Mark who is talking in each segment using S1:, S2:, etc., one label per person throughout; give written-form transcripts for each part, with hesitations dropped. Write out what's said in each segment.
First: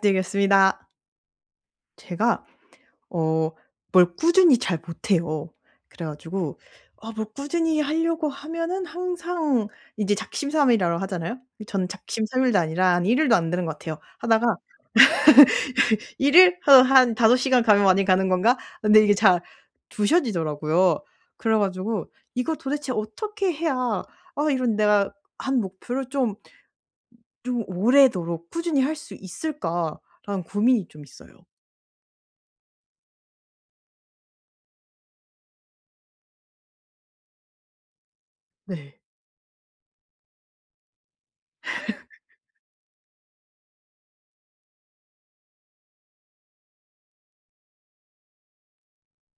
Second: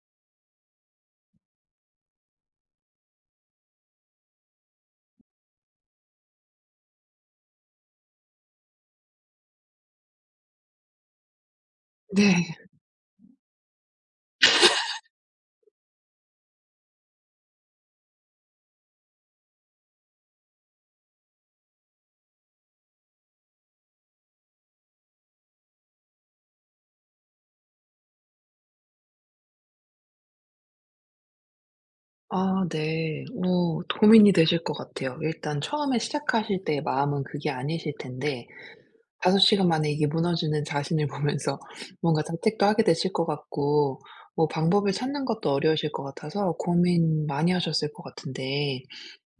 S1: 드리겠습니다. 제가 어 뭘 꾸준히 잘 못해요. 그래 가지고 아 뭘 꾸준히 하려고 하면은 항상 이제 작심삼일이라고 하잖아요. 저는
S2: 네.
S1: 작심삼일도 아니라 한 1 일도 안 되는 것 같아요. 하다가 1 일? 한 5 시간 가면 많이 가는 건가? 근데 이게 잘 두셔지더라고요. 그래 가지고 이거 도대체 어떻게 해야 아 이런 내가 한 목표를 좀 오래도록 꾸준히 할 수 있을까라는 고민이 좀 있어요.
S2: 아 네. 고민이 되실 것 같아요. 일단 처음에 시작하실 때의 마음은 그게 아니실 텐데,
S1: 네.
S2: 5 시간 만에 이게 무너지는 자신을 보면서 뭔가 자책도 하게 되실 것 같고, 뭐 방법을 찾는 것도 어려우실 것 같아서 고민 많이 하셨을 것 같은데,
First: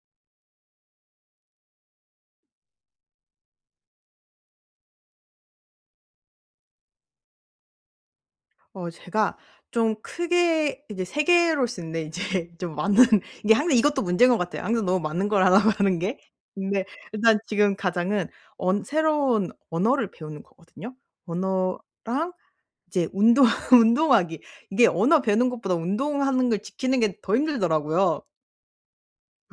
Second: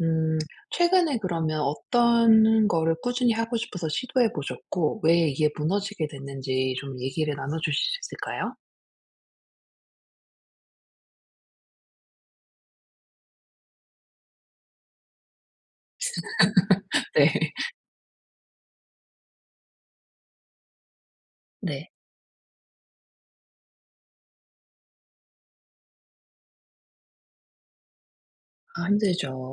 S2: 음 최근에 그러면 어떤 거를 꾸준히 하고 싶어서 시도해 보셨고 왜 이게 무너지게 됐는지 좀 얘기를 나눠 주실 수 있을까요?
S1: 제가 좀 크게 이제 3개로 쓰는데 이제 좀 많은 이게 항상 이것도 문제인 것 같아요. 항상 너무 많은 걸 하라고 하는 게. 근데
S2: 네.
S1: 일단 지금 가장은 언 새로운 언어를 배우는 거거든요.
S2: 네.
S1: 언어랑 이제 운동 운동하기. 이게 언어 배우는 것보다 운동하는 걸 지키는 게 더 힘들더라고요.
S2: 아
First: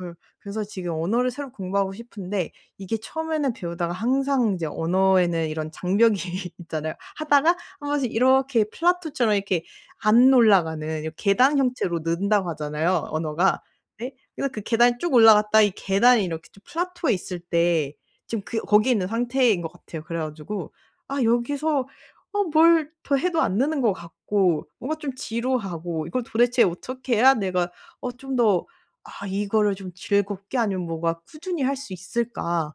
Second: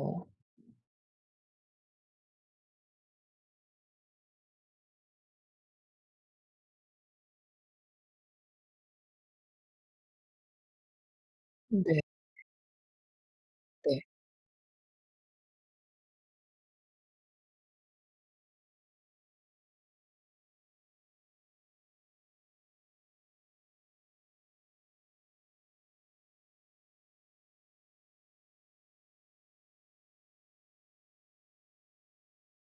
S1: 음. 그래서 지금 언어를 새로 공부하고 싶은데, 이게 처음에는 배우다가 항상 이제 언어에는 이런 장벽이 있잖아요. 하다가 한 번씩 이렇게 플라토처럼 이렇게 안 올라가는 이 계단 형태로
S2: 네.
S1: 는다고 하잖아요, 언어가.
S2: 네.
S1: 네. 그래서 그 계단이 쭉 올라갔다 이 계단이 이렇게 좀 플라토에 있을 때, 지금 그 거기에 있는 상태인 것 같아요. 그래 가지고 아 여기서 뭘 더 해도 안 느는 것 같고 뭔가 좀 지루하고, 이걸 도대체 어떻게 해야 내가 어좀더 '아, 이거를 좀 즐겁게 아니면 뭔가 꾸준히 할 수 있을까?'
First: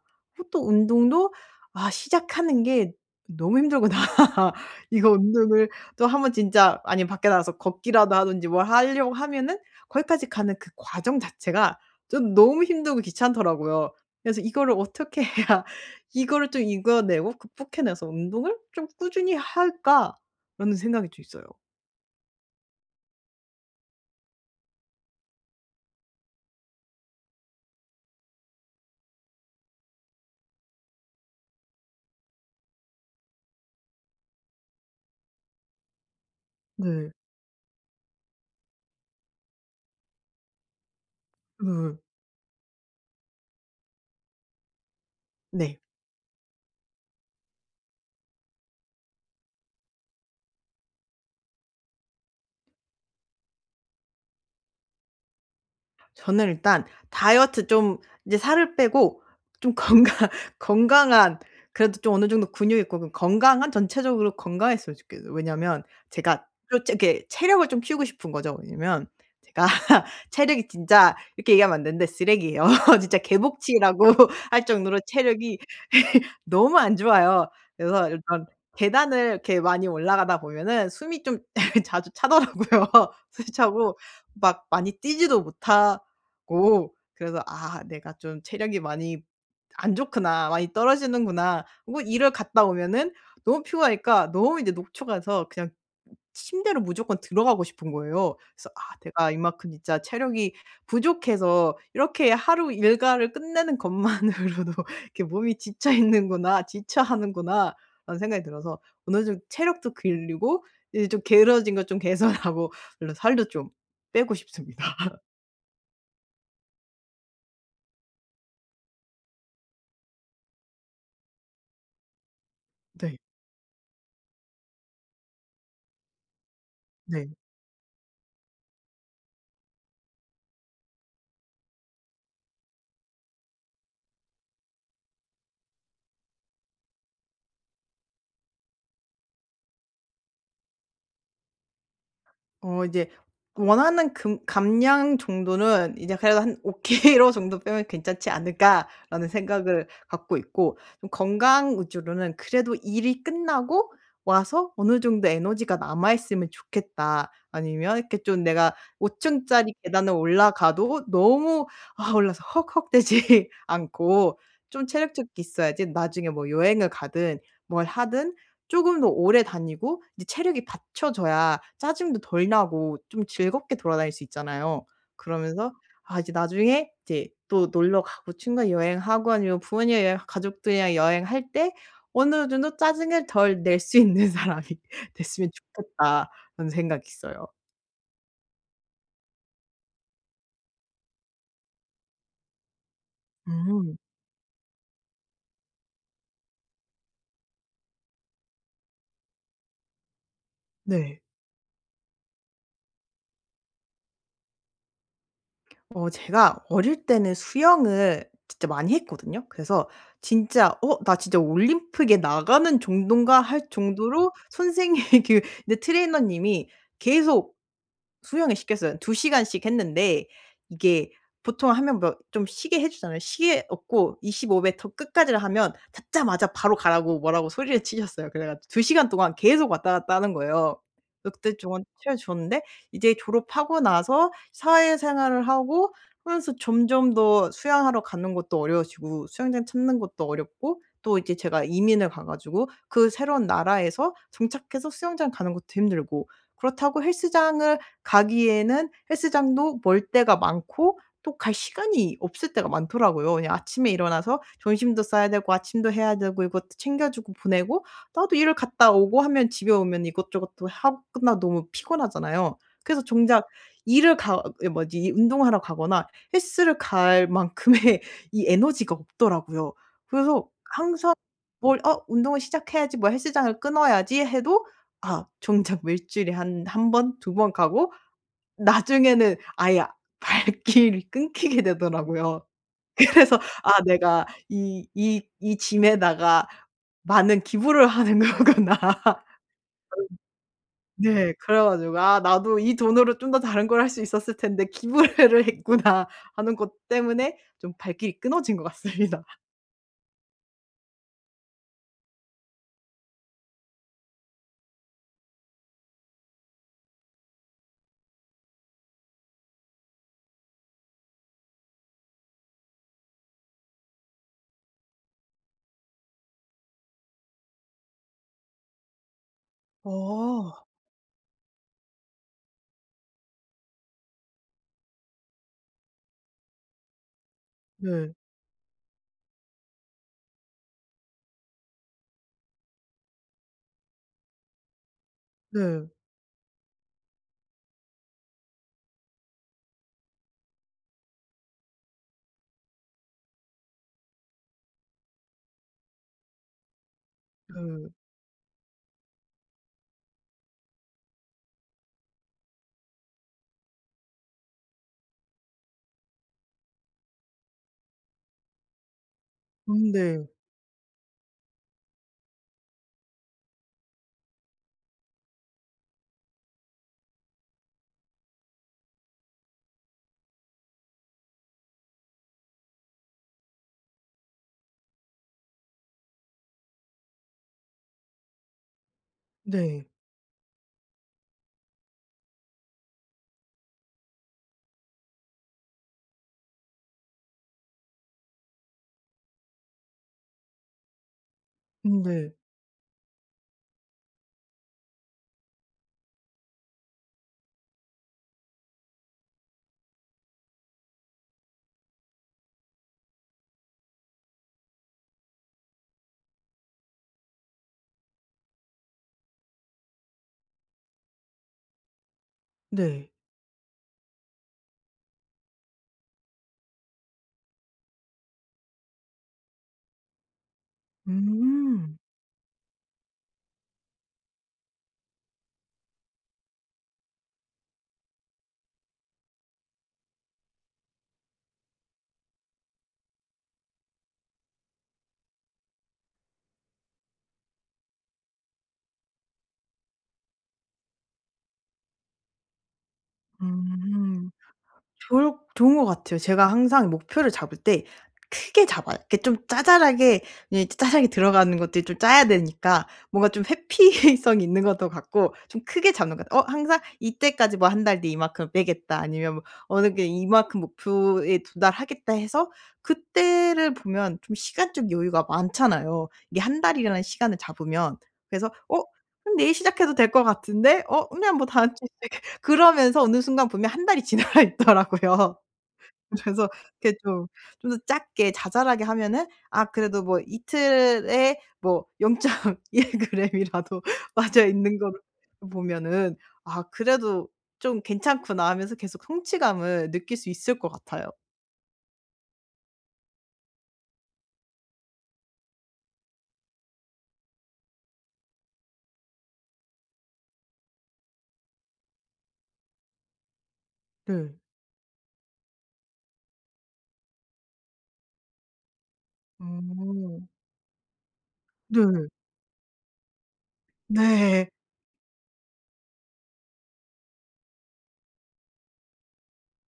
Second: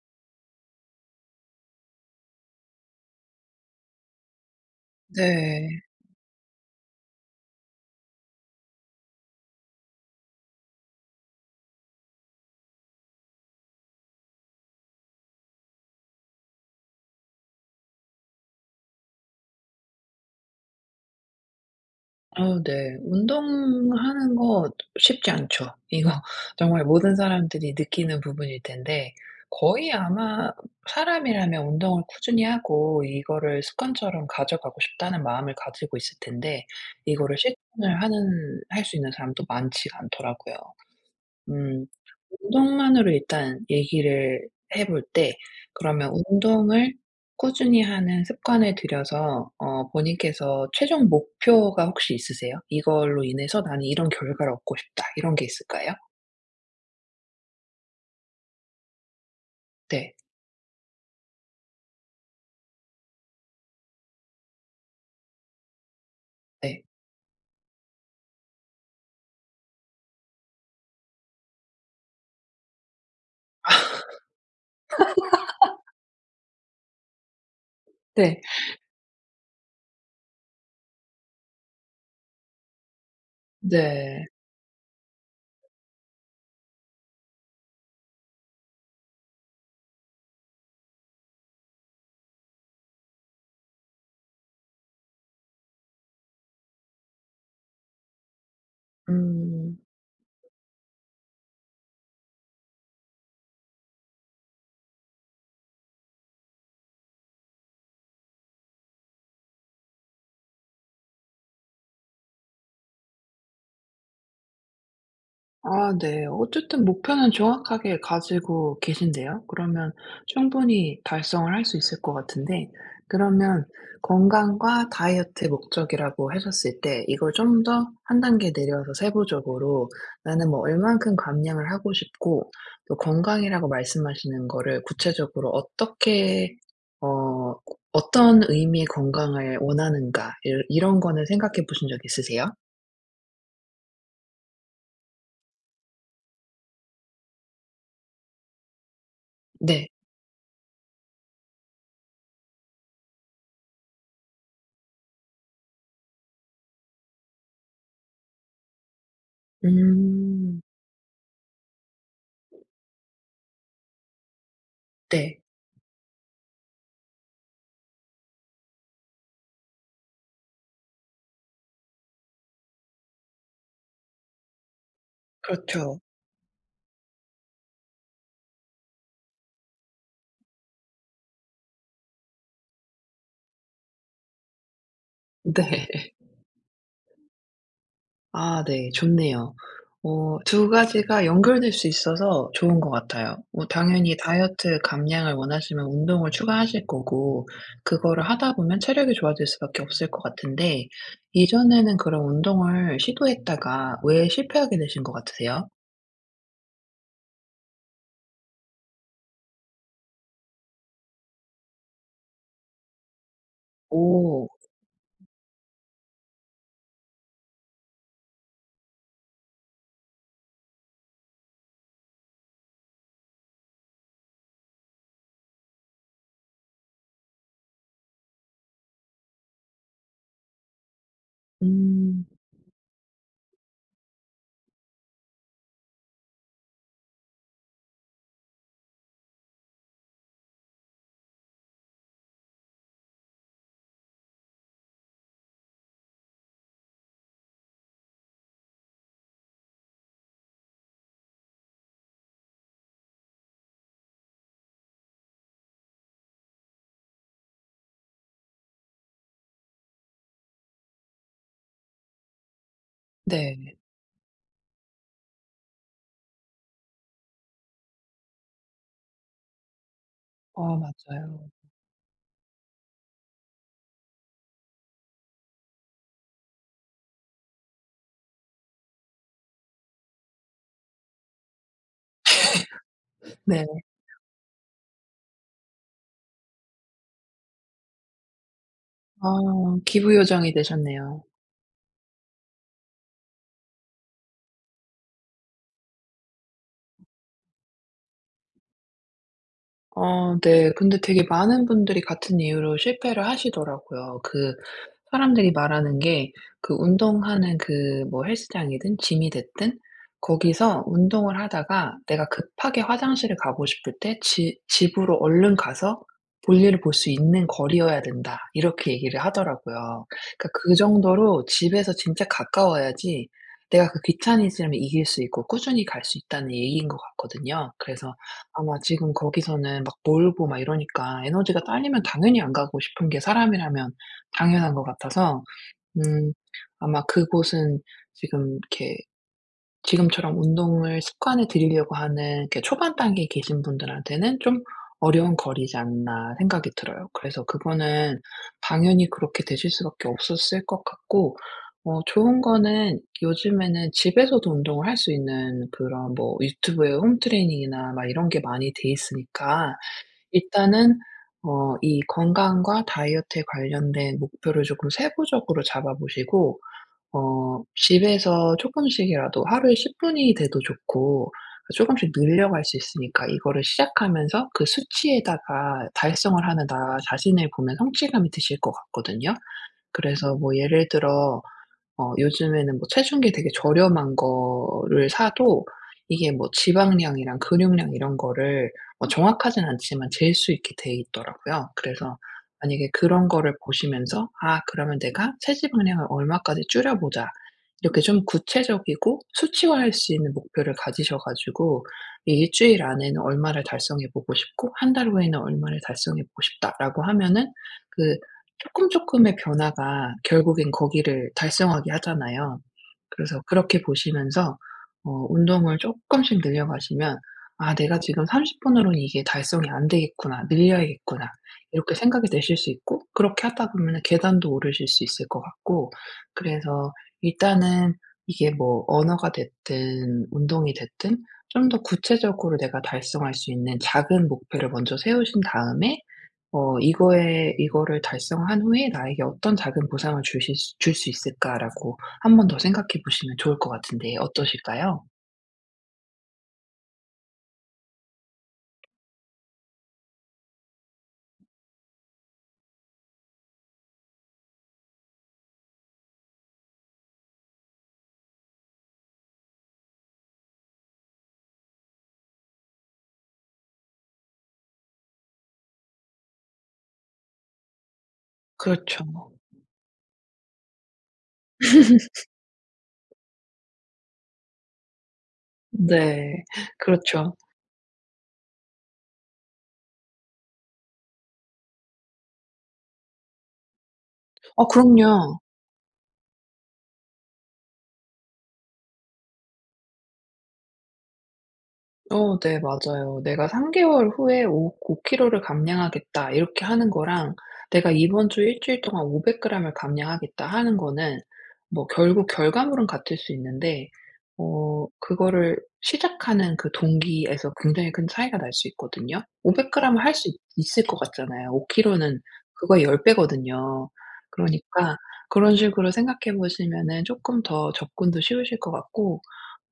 S1: 또 운동도, 아 시작하는 게 너무 힘들구나. 이거 운동을
S2: 네.
S1: 또 한번 진짜 아니면 밖에 나가서 걷기라도 하든지 뭘 하려고 하면은 거기까지 가는 그 과정 자체가 좀 너무 힘들고 귀찮더라고요. 그래서 이거를 어떻게 해야 이거를 좀 이겨내고 극복해내서 '운동을 좀 꾸준히 할까?'라는 생각이 좀 있어요.
S2: 아 네. 운동하는 거 쉽지 않죠. 이거 정말 모든 사람들이 느끼는 부분일 텐데, 거의 아마 사람이라면 운동을 꾸준히 하고 이거를 습관처럼 가져가고 싶다는 마음을 가지고 있을 텐데,
S1: 네.
S2: 이거를 실천을 하는 할 수 있는 사람도 많지가 않더라고요. 음.
S1: 네.
S2: 운동만으로 일단 얘기를 해볼 때,
S1: 네.
S2: 그러면 운동을 꾸준히 하는 습관을 들여서 본인께서 최종 목표가 혹시 있으세요? '이걸로 인해서 나는 이런 결과를 얻고 싶다.' 이런 게 있을까요?
S1: 저는 일단 다이어트 좀, 이제 살을 빼고 좀
S2: 네.
S1: 건강 건강한, 그래도 좀 어느 정도 근육 있고 그 건강한, 전체적으로 건강했으면 좋겠어요. 왜냐면 제가
S2: 네.
S1: 또 체 이렇게 체력을 좀 키우고 싶은 거죠. 왜냐면 제가 체력이 진짜, 이렇게 얘기하면 안 되는데, 쓰레기예요. 진짜 개복치라고 할 정도로 체력이 너무 안 좋아요. 그래서
S2: 네.
S1: 일단 계단을 이렇게 많이 올라가다 보면은 숨이 좀 자주 차더라고요. 숨이 차고
S2: 네.
S1: 막 많이 뛰지도 못하 고, 그래서 '아 내가 좀 체력이 많이 안 좋구나. 많이 떨어지는구나.' 리고 일을 갔다 오면은 너무 피곤하니까 너무 이제 녹초가서 그냥 침대로 무조건 들어가고 싶은 거예요. 그래서 '아 내가 이만큼
S2: 음.
S1: 진짜 체력이 부족해서 이렇게 하루 일과를 끝내는 것만으로도 이렇게 몸이 지쳐 있는구나. 지쳐하는구나.'라는 생각이 들어서, 어느 정도 체력도 길리고 이제 좀 게으러진 것 좀 개선하고 물론 살도 좀 빼고 싶습니다.
S2: 아 네. 어쨌든 목표는 정확하게 가지고 계신데요. 그러면 충분히 달성을 할 수 있을 것 같은데,
S1: 네.
S2: 그러면 건강과 다이어트 목적이라고 하셨을 때
S1: 네.
S2: 이걸 좀 더 한 단계 내려서 세부적으로 나는 뭐 얼만큼 감량을 하고 싶고, 또 건강이라고 말씀하시는 거를 구체적으로 어떻게, 어 어떤 의미의 건강을 원하는가, 이 이런 거는 생각해 보신 적 있으세요?
S1: 이제 원하는 금 감량 정도는 이제 그래도 한 5 킬로 정도 빼면 괜찮지 않을까라는 생각을
S2: 네.
S1: 갖고 있고, 좀 건강 위주로는 그래도 일이 끝나고 와서 어느 정도 에너지가 남아 있으면 좋겠다. 아니면 이렇게 좀 내가 5 층짜리 계단을
S2: 음.
S1: 올라가도 너무 아 올라서 헉헉대지 않고, 좀 체력적이
S2: 네.
S1: 있어야지 나중에 뭐 여행을 가든 뭘 하든 쪼금 더 오래 다니고, 이제 체력이 받쳐져야 짜증도 덜 나고 좀 즐겁게 돌아다닐 수 있잖아요. 그러면서
S2: 그렇죠.
S1: 아 이제 나중에 이제 또 놀러 가고 친구랑 여행하고 아니면 부모님 여행, 가족들이랑 여행할 때 어느 정도 짜증을 덜 낼 수 있는 사람이 됐으면
S2: 네.
S1: 좋겠다 라는 생각이 있어요.
S2: 아 네. 좋네요. 두 가지가 연결될 수 있어서 좋은 것 같아요. 뭐
S1: 음.
S2: 당연히 다이어트 감량을 원하시면 운동을 추가하실 거고, 그거를 하다 보면 체력이 좋아질 수밖에 없을 것 같은데,
S1: 네.
S2: 이전에는 그런 운동을 시도했다가 왜 실패하게 되신 것 같으세요?
S1: 제가 어릴 때는 수영을 진짜 많이 했거든요. 그래서 진짜 '어 나 진짜 올림픽에 나가는 정인가' 할 정도로,
S2: 오.
S1: 선생님이 그 근데 트레이너님이 계속 수영을 시켰어요. 2시간씩 했는데, 이게 보통 하면 뭐 좀 쉬게 해 주잖아요. 쉬게 없고, 25 미터 끝까지를 하면 닿자마자 바로 가라고 뭐라고 소리를 치셨어요. 그래 가지고 시간 동안 계속 왔다 갔다 하는 거예요. 그때 좀 체력
S2: 음.
S1: 좋았는데, 이제 졸업하고 나서 사회생활을 하고 하면서 점점 더 수영하러 가는 것도 어려워지고 수영장 찾는 것도 어렵고, 또 이제 제가 이민을 가 가지고 그 새로운 나라에서 정착해서 수영장 가는 것도 힘들고, 그렇다고 헬스장을 가기에는 헬스장도 멀 때가 많고 또 갈 시간이 없을 때가 많더라고요. 그냥 아침에 일어나서 점심도 싸야 되고 아침도 해야 되고 이것도 챙겨 주고 보내고 나도 일을 갔다 오고 하면, 집에 오면 이것저것 또 하고 끝나면 너무 피곤하잖아요. 그래서 정작
S2: 네.
S1: 일을 가, 그 뭐지, 이 운동하러 가거나 헬스를 갈 만큼의 이 에너지가 없더라고요. 그래서
S2: 어
S1: 항상
S2: 맞아요.
S1: 뭘 '어 운동을 시작해야지. 뭐 헬스장을 끊어야지.' 해도, 아 정작 뭐 일주일에 한 한 번, 두 번 가고 나중에는 아예 발길이 끊기게 되더라고요. 그래서
S2: 네.
S1: '아 내가 이 짐에다가 많은 기부를 하는 거구나.'
S2: 아 기부요정이 되셨네요.
S1: 네. 그래 가지고 '아 나도 이 돈으로 좀 더 다른 걸 할 수 있었을 텐데 기부를 했구나.' 하는 것 때문에 좀 발길이 끊어진 것 같습니다.
S2: 어, 네. 근데 되게 많은 분들이 같은 이유로 실패를 하시더라고요. 그 사람들이 말하는 게, 그 운동하는 그 뭐 헬스장이든 짐이 됐든 거기서 운동을 하다가 내가 급하게 화장실을 가고 싶을 때 지 집으로 얼른 가서 볼일을 볼 수 있는 거리여야 된다, 이렇게 얘기를 하더라고요. 그러니까
S1: 어.
S2: 그 정도로 집에서 진짜 가까워야지 내가 그 귀차니즘을 이길 수 있고 꾸준히 갈 수 있다는 얘기인 것 같거든요.
S1: 네.
S2: 그래서 아마 지금 거기서는 막 몰고 막 이러니까 에너지가 딸리면 당연히 안 가고 싶은 게 사람이라면 당연한 것 같아서,
S1: 네.
S2: 음 아마 그곳은 지금 이렇게 지금처럼 운동을 습관에 들이려고 하는 이렇게 초반 단계에 계신 분들한테는 좀 어려운 거리지 않나 생각이 들어요. 그래서
S1: 네.
S2: 그거는 당연히 그렇게 되실 수밖에 없었을 것 같고, 좋은 거는 요즘에는 집에서도 운동을 할 수 있는 그런 뭐 유튜브에 홈 트레이닝이나 막 이런 게 많이 돼 있으니까,
S1: 음. 네.
S2: 일단은 이 건강과 다이어트에 관련된 목표를 조금 세부적으로 잡아 보시고, 집에서 조금씩이라도 하루에 10 분이 돼도 좋고, 조금씩 늘려갈 수 있으니까 이거를 시작하면서 그 수치에다가 달성을 하는 나 자신을 보면 성취감이 드실 것 같거든요.
S1: 네.
S2: 그래서 뭐 예를 들어 요즘에는 뭐 체중계 되게 저렴한 거를 사도 이게 뭐 지방량이랑 근육량 이런 거를 뭐 정확하진 않지만 잴 수 있게 돼 있더라고요.
S1: 음.
S2: 그래서
S1: 네.
S2: 만약에 그런 거를 보시면서 '아 그러면 내가 체지방량을 얼마까지 줄여 보자.' 이렇게 좀 구체적이고 수치화할 수 있는 목표를 가지셔 가지고, 이 1 주일 안에는 얼마를 달성해 보고 싶고 한 달 후에는 얼마를 달성해 보고 싶다라고 하면은, 그 조금 조금의 변화가 결국엔 거기를 달성하게 하잖아요.
S1: 네.
S2: 그래서 그렇게 보시면서 운동을 조금씩 늘려가시면 '아 내가 지금 30 분으로는 이게 달성이 안 되겠구나. 늘려야겠구나.' 이렇게
S1: 음.
S2: 생각이 되실 수 있고, 그렇게 하다 보면 계단도 오르실 수 있을 것 같고, 그래서 일단은 이게 뭐 언어가 됐든 운동이 됐든 좀 더 구체적으로 내가 달성할 수 있는 작은 목표를 먼저 세우신 다음에, 이거에 이거를 달성한 후에 나에게 어떤 작은 보상을 주실 줄 수 있을까라고 한 번 더 생각해 보시면 좋을 것 같은데
S1: 음.
S2: 어떠실까요?
S1: 좋을 좋은 것 같아요. 제가 항상 목표를 잡을 때 크게 잡아요. 이렇게 좀 짜잘하게예잘하게 들어가는 것들이 좀 짜야 되니까 뭔가 좀 회피성이 있는 것도 같고, 좀 크게 잡는 것 같아요. 항상 이때까지 뭐 '한 달 뒤에 이만큼 빼겠다.' 아니면 뭐 '어느 게 이만큼 목표에 도달하겠다.' 해서, 그때를 보면 좀 시간적 여유가 많잖아요. 이게 한 달이라는 시간을 잡으면. 그래서 '어
S2: 그렇죠.
S1: 그럼 내일 시작해도 될 것 같은데? 어 그냥 뭐 다음 주에' 그러면서 어느 순간 보면 한 달이 지나가 있더라고요.
S2: 네.
S1: 그래서 이렇게 좀
S2: 그렇죠.
S1: 좀 더 작게 자잘하게 하면은, 아 그래도 뭐 이틀에 뭐 0.1 그램이라도 빠져
S2: 어
S1: 있는 거를
S2: 그럼요.
S1: 보면은 '아 그래도 좀 괜찮구나.' 하면서 계속 성취감을 느낄 수 있을 것 같아요.
S2: 어 네 맞아요. 내가 3 개월 후에 오 5 킬로를 감량하겠다 이렇게 하는 거랑 내가 이번 주 1 주일 동안 500 그램을 감량하겠다 하는 거는 뭐 결국 결과물은 같을 수 있는데,
S1: 네.
S2: 그거를 시작하는 그 동기에서 굉장히 큰 차이가 날 수 있거든요. 500 그램을 할
S1: 음.
S2: 수 있 있을 것 같잖아요. 5
S1: 네.
S2: 킬로는 그거의 10 배거든요.
S1: 네.
S2: 그러니까 그런 식으로 생각해 보시면은 쪼끔 더 접근도 쉬우실 것 같고,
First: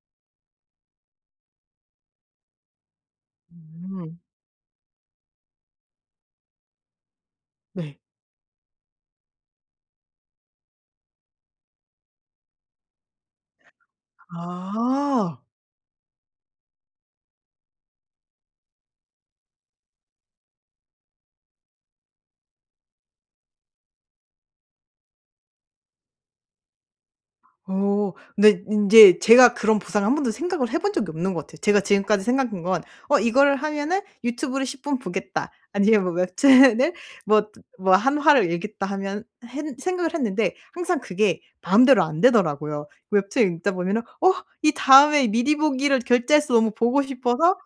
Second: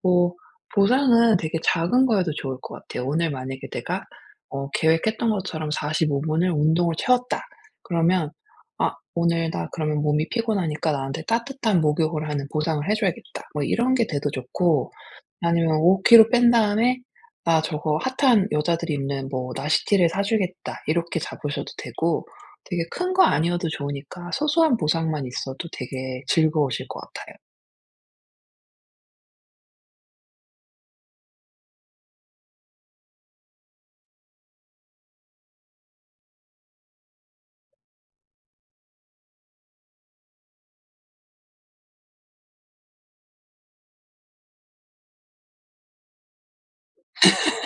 S2: 뭐 보상은 되게 작은 거여도 좋을 것 같아요. 오늘 만약에 내가
S1: 음.
S2: 계획했던 것처럼 45 분을 운동을 채웠다.
S1: 네.
S2: 그러면 '아 오늘 나 그러면 몸이 피곤하니까 나한테 따뜻한 목욕을 하는 보상을 해 줘야겠다.' 뭐 이런 게 돼도 좋고,
S1: 아.
S2: 아니면 5 킬로 뺀 다음에 '나 저거 핫한 여자들이 입는 뭐 나시티를 사 주겠다.' 이렇게 잡으셔도 되고, 되게 큰 거 아니어도 좋으니까 소소한 보상만 있어도 되게 즐거우실 것 같아요.
S1: 어. 근데 인제 제가 그런 보상을 한 번도 생각을 해본 적이 없는 것 같아요. 제가 지금까지 생각한 건 '어 이거를 하면은 유튜브를 10분 보겠다.' 아니면 뭐 웹툰을 뭐 뭐 한 화를 읽겠다 하면, 했 생각을 했는데 항상 그게 마음대로 안 되더라고요. 웹툰 읽다 보면은 '어 이 다음에 미리 보기를 결제해서 너무 보고 싶어서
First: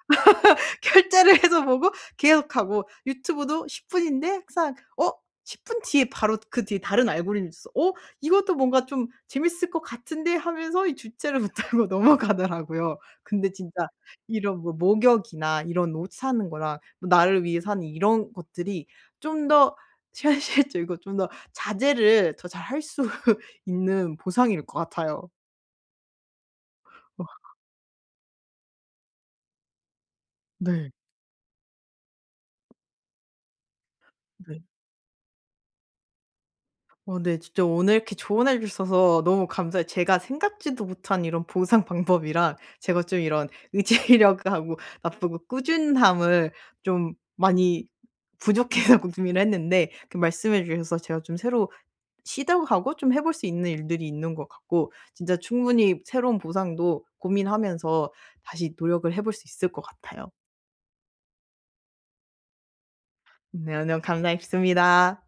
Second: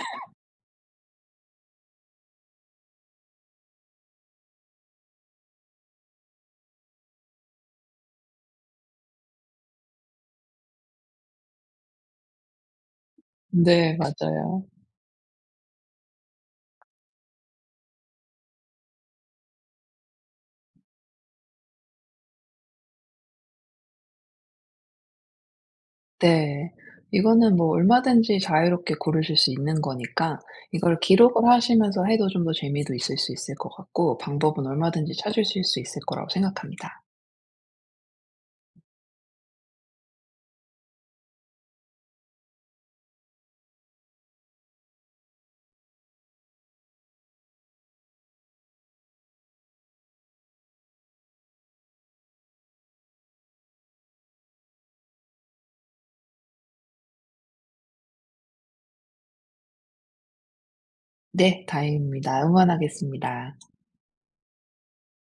S1: 결제를' 해서 보고 계속하고, 유튜브도 10 분인데 항상 10분 뒤에 바로 그 뒤에 다른 알고리즘이 있어서 '어 이것도 뭔가 좀 재밌을 것 같은데.' 하면서 이 주체를 못하고 넘어가더라고요. 근데 진짜
S2: 네
S1: 이런
S2: 맞아요.
S1: 뭐 목욕이나 이런 옷 사는 거랑 뭐 나를 위해 사는 이런 것들이 좀 더 현실적이고 좀 더 자제를 더 잘 할 수 있는 보상일 것 같아요.
S2: 네.
S1: 어,
S2: 이거는 뭐 얼마든지 자유롭게 고르실 수 있는 거니까
S1: 네.
S2: 이걸 기록을 하시면서 해도 좀 더 재미도 있을 수 있을 것 같고,
S1: 네.
S2: 방법은 얼마든지 찾으실 수 있을 거라고 생각합니다.
S1: 어, 네. 진짜 오늘 이렇게 조언해 주셔서 너무 감사해요. 제가 생각지도 못한 이런 보상 방법이랑, 제가 좀 이런 의지력하고 나쁘고 꾸준함을 좀 많이 부족해서 고민을 했는데, 그 말씀해 주셔서 제가 좀 새로 시도하고 좀 해볼 수 있는 일들이 있는 것 같고, 진짜 충분히 새로운 보상도 고민하면서 다시 노력을 해볼 수 있을 것 같아요.
S2: 네. 다행입니다. 응원하겠습니다.
S1: 네. 오늘 감사했습니다.